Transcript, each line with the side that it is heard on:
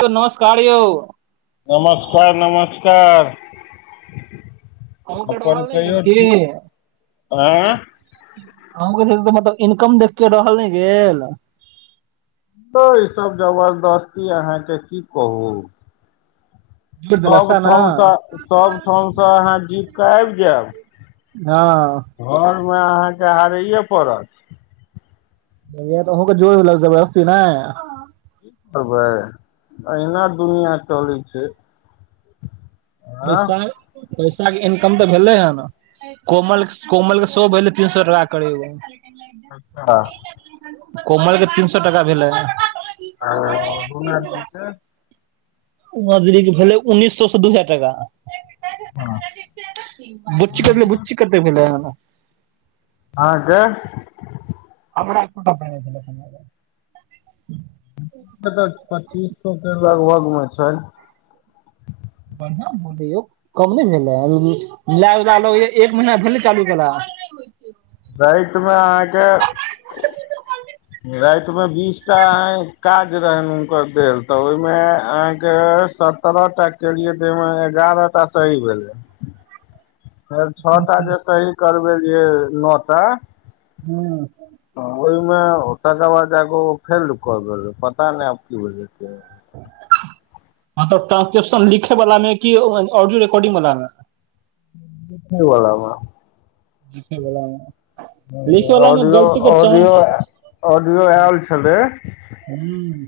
right: यो नमस्कार यो।
left: नमस्कार नमस्कार।
right: अहुके
left: अपन
right: टहल लै गेल
left: कहियौ
right: कि?
left: ठीक आँय यौ
right: अहुके जेस मतलब इनकम देख के रहल नै गेल।
left: दुउर इ सब जबरदस्ती अहाँके की कहू।
right: जोड़ि देलक सैह ने
left: सबठामसँ सबठाम सँ अहाँ जीत कऽ आबि जेएब
right: हँ।
left: घरमे अहाँके हारैये पड़त। की
right: तैहिया तऽ अहुके जोइड़ देलक जबरस्ती नै।
left: कि करबै अहिना दुनिया चलै छै। आँ
right: पैसाल पैसाके इनकम तऽ भेले हेन। कोमलस कोमल सेहो भेलैय तीसरा करेबा
left: अच्छा,
right: कोमल के तीन सौ टका भेलै।
left: [unintelligible]
right: उमा दीदीके भेलै उन्नीस सौ सँ दू हजार टका।
left: हँ,
right: बुच्ची क
left: अहाँके
right: बुच्ची कते भेलऽ?
left: आदर्श
right: [unintelligible]
left: [unintelligible] पच्चीस सो के लगभग मे छैय।
right: बढ़िया भेलै यौ कम नहि भेला ल लैब लऽ लगैया एक महीना भेलै चालू भेला।
left: रातिमे अहाँके रातिमे बीसटा अहाॅं काज रहैन हुनकर देल तऽ ओहिमे अहाँके सत सतरह टा केलियै तयमे एगारह टा सही भेलै। ‍ फेर छऽ टा जे सही करबेलियै नऽ टा
right: हुं।
left: तऽ ओहिमे तकर बाद जाके ओ फेल्ड क गेलै पता नहि आब की भेलै से
right: ट्रांसक्रिप्शन लिखे वाला मे कि ऑडियो रिकॉर्डिंग वला मे
left: लिखै वला मे।
right: लिखे वला मे लिखे वला मे
left: ऑडियो
right: गलती के
left: ऑडियो
right: चांस
left: ऑडियो आयल छलै।
right: हूँ।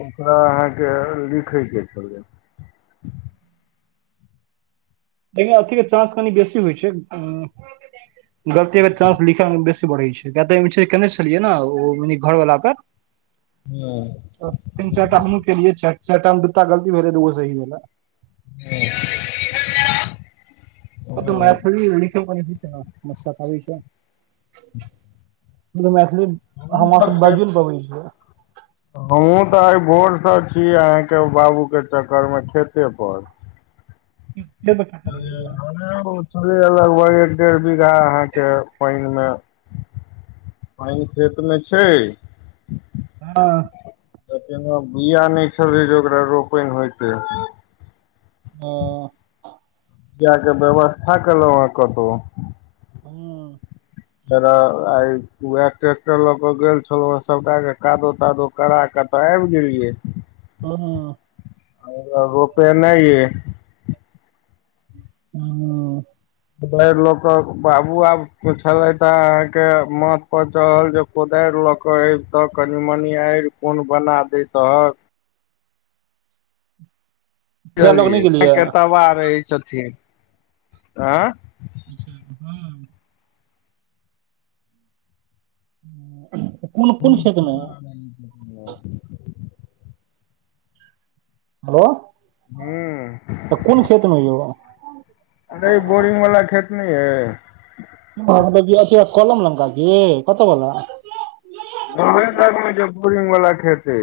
left: ओकरा अहाँके लिखै के छलै।
right: देखियौ अथी के चांस कनि बेसी होइ छै उं गलती के चांस लिखै मे बेसी बढ़ै छै। कियाकी तऽ एक बचे केने छलियै ने ओ घर वला पर।
left: हुं।
right: तीन चाइरटा हमहू केलयै चाइरटा में दूटा गलती भेलै दुगो सही भेलै।
left: [inaudible]
right: हॅं तऽ
left: हूँ
right: मैथिली लिखै में [unintelligible] समस्या तऽ आबै छै।
left: [inaudible]
right: [unintelligible] मैथिली हम
left: हमहूँ
right: अहाॅं सब
left: खेत
right: बाजियो नै पबै छियै।
left: हमहूँ तऽ आइ भोरसँ छी अहांके बाबूके चक्करमें खेते पर।
right: [unintelligible]
left: नै ओ छलैये लगभग एक डेढ़ बीघा अहाँके पानि में पानि खेतमे छै
right: हँ।
left: तऽ केना बिया नै छलै जे ओकरा रोपैन होयतै।
right: हॅं।
left: बियाके व्यवस्था केलौं हन कतौ।
right: हूं।
left: फेरो आय उएह ट्रेक्टर लऽ कऽ गेल छलौं हन सबटा के कादो तादो कराके तऽ आबि गेलियै
right: हँ।
left: आय एकरा रोपेनाइ ये।
right: हुं।
left: भरि लोकक बाबू आब पूछलैथ अहाँके माथ पर चढ़ल जे कोदारि लऽ के एबितऽ कनि मनि आड़ि कोन बना दैतहक।
right: डायलॉग नहि
left: बुझलियै
right: गेलियै
left: [unintelligible] तबाह रहै छथिन, आंए।
right: [inaudible] कोन कोन खेतमें।
left: [inaudible]
right: हलो।
left: हूॅं।
right: तऽ कोन खेत मे यौ।
left: अरे बोरिंग वला खेत नहि अय।
right: [unintelligible] कलम लंगका की कतऽ बला
left: गामे लग मे जेे बोरिंग वाला खेत अछि।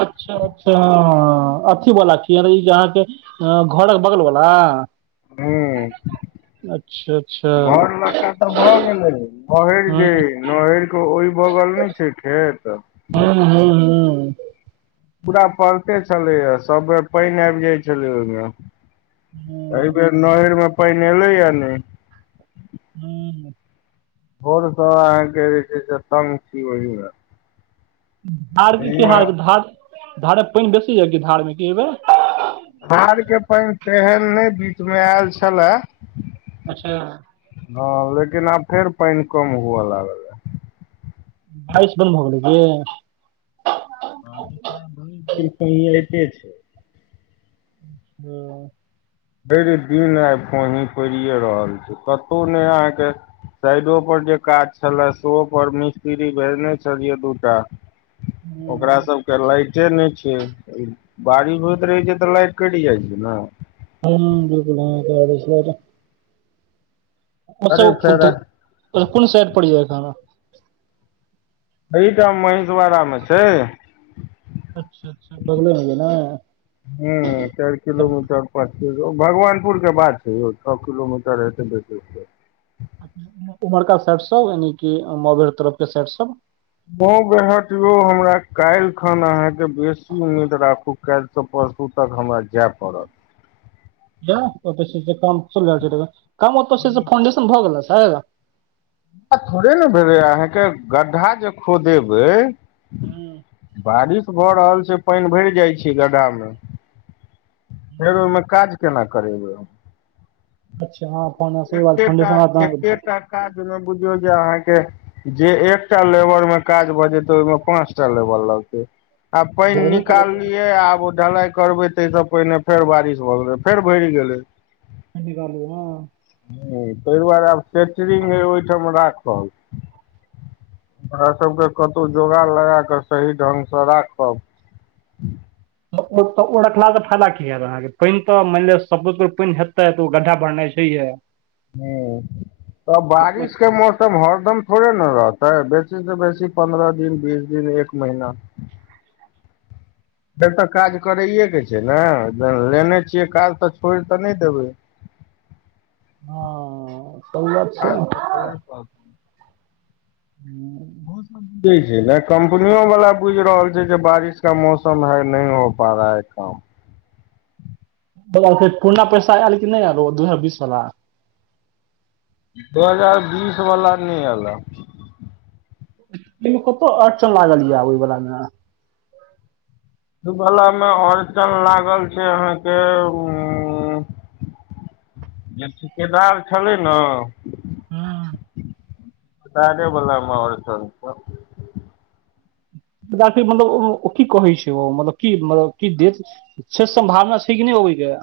right: अच्छा! अच्छा! अथी बला छि, अरे ईजे अहाॅंके आ, घोड़क बगलवला।
left: हँ।
right: अच्छा
left: घर लकका तऽ भऽ गेलै, बहरि
right: हूँ
left: जे नहर कऽ ओहि बगल नहि छै खेत।
right: हँ- हँ। हँ।
left: पूरा पड़ते छलैएा सब बेर पानि आबि जाइत छलै ओहिमे।
right: हू।
left: एहि बेर नहरमे पानि एलैया नहि।
right: हू।
left: भोर सब अहाँके जे छै से, तंग छी ओहि मे।
right: धार क की हाल, धार धारक पानि बेसी आबि गेल क धार मे की अइबैर।
left: धार के पानि तेहन नहि बीच मे आयल छलए।
right: अच्छा।
left: हँ, लेकिन आब फेर पानि कम हुअ लागल।
right: बारिश बन्द भ गेले की।
left: आइत भैर दिन पैन होइते छै।
right: हँ।
left: भरि दिन आइ पानी पड़िए रहल छै, कतहु नहि अहाँके साइडो पर जे काज छलला शोहो पर मिस्त्ररी भेजने छललिए दूटा। ओकरा
right: की
left: सबके लाइटे नहि छै। बारिश होइत रहै छै तऽ, लाइट कटि जाइ छै ने।
right: हँ बिल्कुल हँ कै छैर। [unintelligible] ब
left: अरे
right: फन
left: फेर
right: कोन साइड पड़ जाय खान। [unintelligible]
left: एहिठाम महिषवराामे छै।
right: अच्छा! अच्छा! बगलेमे ने।
left: पचीस भगवानपुरके बात छै यौ, छओ किलोमीटर हेतै बेसी
right: उम्हाड़का साइड सँ यानि कि म तरफ के साइडट सँ।
left: मऊ बेहट यौ हमरा काल्हि खन अहाँके बेसी उम्मीद राखू काल्हि त परसू तक हमरा जाय पड़त।
right: ओ क काम ओऽ फाउंडेशन भऽ गेल। [unintelligible]
left: थोड़े ने भेलै अहाँके गड्ढा जे खोदेेबै।
right: हूँ
left: बारिश भऽ रहल छै, पानि भरि जाइ छै गड्ढा मे। फेर ओहिमे
right: हूँ
left: काज केना करेबै हम।
right: अच्छा हँ। [unintelligible]
left: एकटा काज ओमे बुझियौ जे अहाँके। जे एकटा लेबर मे काज भऽ जेतै, ओहिमे पाँच टा लेबर लगतै। आ पानि निकाललियै
right: गेल
left: आब ओ ढलाई करबै तै सँ पहिने फेर बारिश भऽ गेलै, फेर भरि गेलै।
right: सही कहलियै हँ।
left: ह ताहि दुआरे आब सेटरिंग ओहिठाम राखल। ओकरा सबके कतहु जोगड़ लगा कऽ सही ढ्ंगसँ राखब।
right: ओ रखला से फायदा की हयत अहाँके, पानि तऽ मानि लिअ सब पानि हेतै तऽ ओ गड्ढा भरनाइ छै। ठीक यै।
left: हु तऽ
right: हँ
left: बारिश के मौ सम हरदम थोड़े ने रहतै बेसीसँ बेसी पन्द्रह दिन बीस दिन एक महिना। फेर तऽ काज करैये के छै ने लेने छियै काज तऽ छोड़ि तऽ नहि देबै।
right: हँ
left: काज तऽ करहे परत।
right: हूँ
left: बहुत [inaudible] बुझे छै ने कम्पनियों बला बुझि रहल छै जे बारिश का मौसम है नहीं हो पा रहा है काम
right: ब [unintelligible] पूर्ना पैस ऐल कि नहि ऐल ओ दू हजार बीस बला
left: दू हजार बीस बला नहि ऐला।
right: एहिमे कतऽ अड़चन लागल यै। ओहि बला मे
left: दुऽ बला मे अड़चन लागल छै अहाँके उ जे ठिकेदार छलै नऽ दारे बला माहोल [unintelligible]
right: बाकी मतलब ओ ओ की कहै छै ओ मतलब की मतलब की देत छै सम्भावना छए कि‌ नहि अबैय के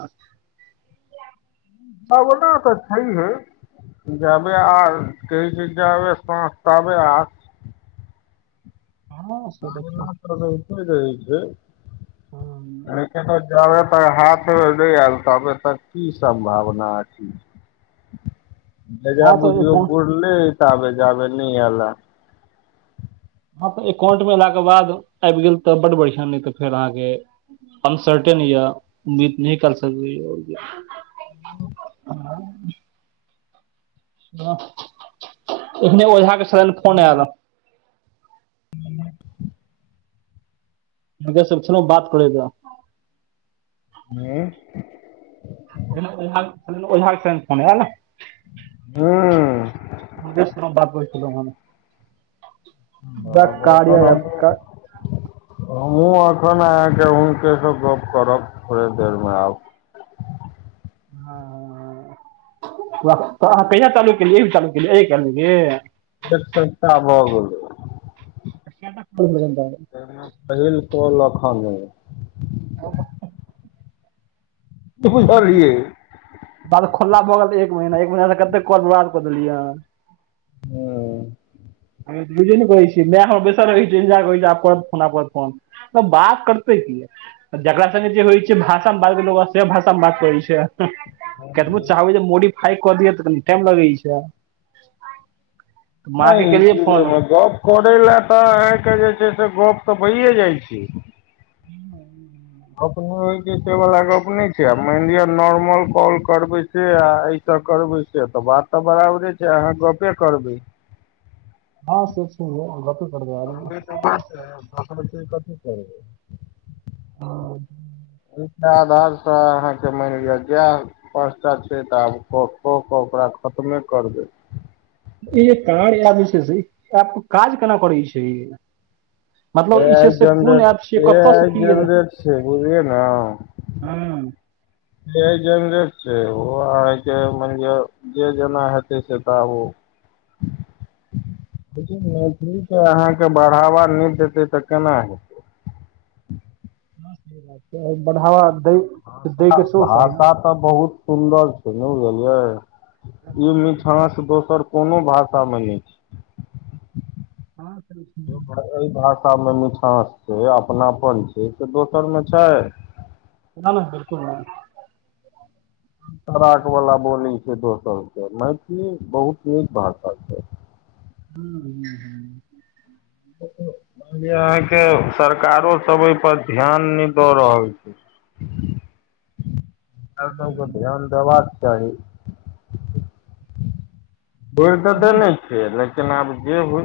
left: बबना तऽ छैए है जाबे आस कहय छए जाबे साँस ताबे आस
right: हँ से तऽ
left: भाबना
right: छै
left: तऽ रहिते रहै छय। अहा के तऽ जाबे तक हाथ नहि आयल तबे तक की सम्भावना अछि। एकरा
right: हँ तऽ
left: बुझियौ
right: एकाउंट
left: बुरले तांबे जाबे नहि ऐले
right: हँ तऽ एकाउंट मे ऐला के बाद आबि गेल तऽ बड बढ़िया नहि तऽ फेर अहाँके अनसर्टेन या उम्मीद नहि करसकबै यो ह ह एखने ओझा के छलनि फोन ऐल
left: ह
right: [unintelligible] बात करै लै
left: [unintelligible]
right: [unintelligible] ओझा के छलनि फोन ऐल
left: हँ
right: दुर्गेश सऽ हम बात करै छलौ है वै कार्य एप्प कऽ
left: हमहु अखन अहाके सऽ गप करब थोड़े देर मे आब
right: ह तऽ अहा कहिया चालू केलिये अयमे चालू केलिये [unintelligible]
left: एक सपताह भ गेलए
right: [inaudible]
left: [unintelligible] पहिल कॉल एखन अय
right: [unintelligible]
left: बुझलियै
right: बाद खुल्ला भऽ गेल एक महीना एक महीना से कतेक कल बर्बाद कऽ देलियै अहा
left: हू
right: बुझे ने कहै छिये मैय हमर बेसल रहै छै इन्तजार करै छय आब करत फोन आब करत फोन तऽ बात करते की जकरा संगै जे होइ छै भाषा मे बात से भाषा मे बात करै छै कतबो चाहबै जे मोडिफाय कऽ दि तऽ कनि टाइम लगे छै माँ के
left: नहि
right: केलियै
left: जी
right: फोन
left: गप करै लए तऽ अहके जे छै से गप तऽ भइे जाइ छय।
right: ह
left: अपने होइ छै से वाला गप ने छै, आ मानि लिअ नॉर्मल कॉल करबे सै आ सब करबै से तऽ बात तऽ बराबरे छै, अहाँ गपे करबै।
right: हँ से छै है गप्पे
left: तऽ दस कथी करबै [unintelligible]
right: ह
left: एहिके आधार से अहाँके मानि लिअ जा पांसटा छै ता आब कऽ कऽ क ओकरा खतमे करबै।
right: ई कार या जे छै से आ काज केना करै छै यौ।
left: ए आइ जनरेट
right: ऐप छियै
left: ए
right: कतऽ से
left: आइ
right: की एलै
left: जनरेट छै बुझलिये नऽ,
right: हँ
left: एआई जनरेट छै, ओ आहाँ के मईन लिया, जे जेना हेतै, से त आब ओ देखिन मैथिलीके अहाँके बढ़ावा नै देतै तऽ केना हेतै।
right: बढ़ावा
left: एकटा
right: दै- दैइ
left: भाषा
right: के सोहों चाही न।
left: भाषा बहुत सुन्दर छै ने बुझलियै ई मिठास दोसर कोनो भाषामे नइ छय।
right: हँ [inaudible]
left: एहि भाषामे मिठास छै, अपनापन छै, से दोसरमे छैय
right: नाह -नाह बिल्कुल नय
left: तराकवला बोली छै, दोसरके मैथिली बहुत नीक भाषा छै।
right: हू ह
left: अहाँके सरकारो सब एहि पर ध्यान नहि दऽ रहल छै। चा सबके
right: इएह
left: ध्यान देबाक चाही। बुर त देनै छिय लेकिन आब जे होइ।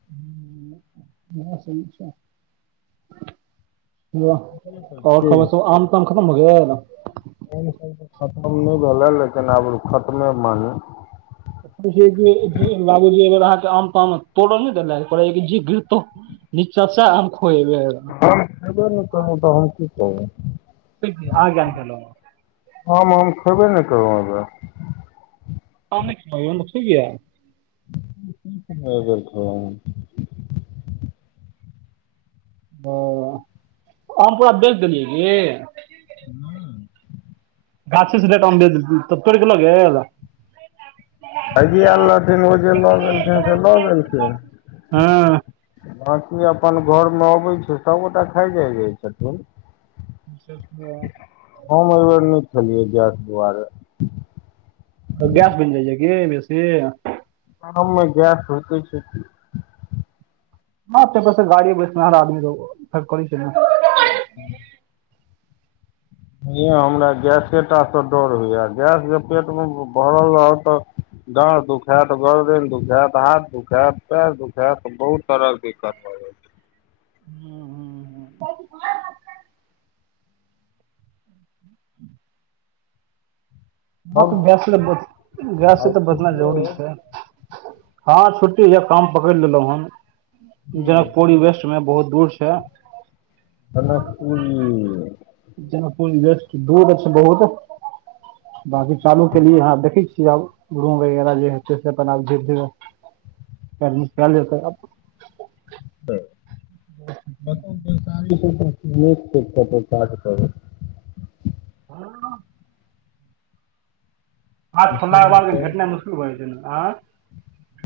right: [unintelligible]
left: कह [unintelligible]
right: आओर खबर सब आम ताम खतम हो गेल
left: [inaudible] खतम नइ भेलै लेकिन आब खतमे मानु
right: जे - जे -जे लागऐ एबेर अहाँके आम ताम मे तोड़ ने देल्थ कहेऐ जे गिरतो। निचा सेह आम खो अइबैर
left: हम खैबे ने करबो त हम की कहुं।
right: ठीक छै आहाँ किया नै खेल्नु
left: हम आम खैबे नहि केलहु एह बेर -
right: आम ने खेलउ यो से किए [unintelligible]
left: ब [unintelligible]
right: ओ आम पूरा बेच देलियै की
left: हुं [inaudible]
right: गाछ रेट तऽ तोड़ क लोे [unintelligible]
left: आजी आयल रहथिन ओ जे लऽ गेलखिन से लऽ गेलखिन
right: हँ
left: बाँछी अपन घरमे अबैत छै, सभगोटा खाइ जाइत रह छथिन। हम एहिवर नै खेलिए गैस दुआरे
right: गैस बइन जाइ की बेसी
left: हमें गैस होइते छै, की।
right: ह त बस गाड़ी बैसना हर आदमी त फेर कर छैन।
left: ह [inaudible] ऑनहिये हमरा गैसेटा से डर होइए गैस जे पेट मे भरल रहत त डारह दुखैत गर्दैन दुखैत हाथ दुखैत पैर दुखैत बहुत तरह के दिक्कत भऽ जाइ छै
right: हम्म हुम्म्म [unintelligible] हँ त
left: हम
right: गैस ले गैस
left: आइ
right: त बदला
left: सोचने
right: जरूरी छै हँ छुट्टी लेब काम पकड़ लेलहुं हन
left: रही
right: जयपूरी वेस्ट ए मे बहुत दूर छै
left: कनक पूरी
right: जनक पूरी वैस्ट [unintelligible] बाकी चालू केएलि ह देखै छियै आब गुडगाँव जे राजे हेते आपन जेते अ कर्मी कइले करब
left: [unintelligible]
right: [unintelligible] हाथ छोड़ला के
left: विसलमे
right: बाद भेटनाइ मुश्किल भ जा छै ने आद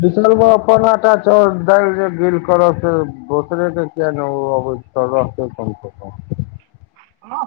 left: बिसलबा अपन आटा चाउर दालि जे दूरकरत से दोसरे के किया ने ओ अबै छै सल्हते कम से कम
right: हँ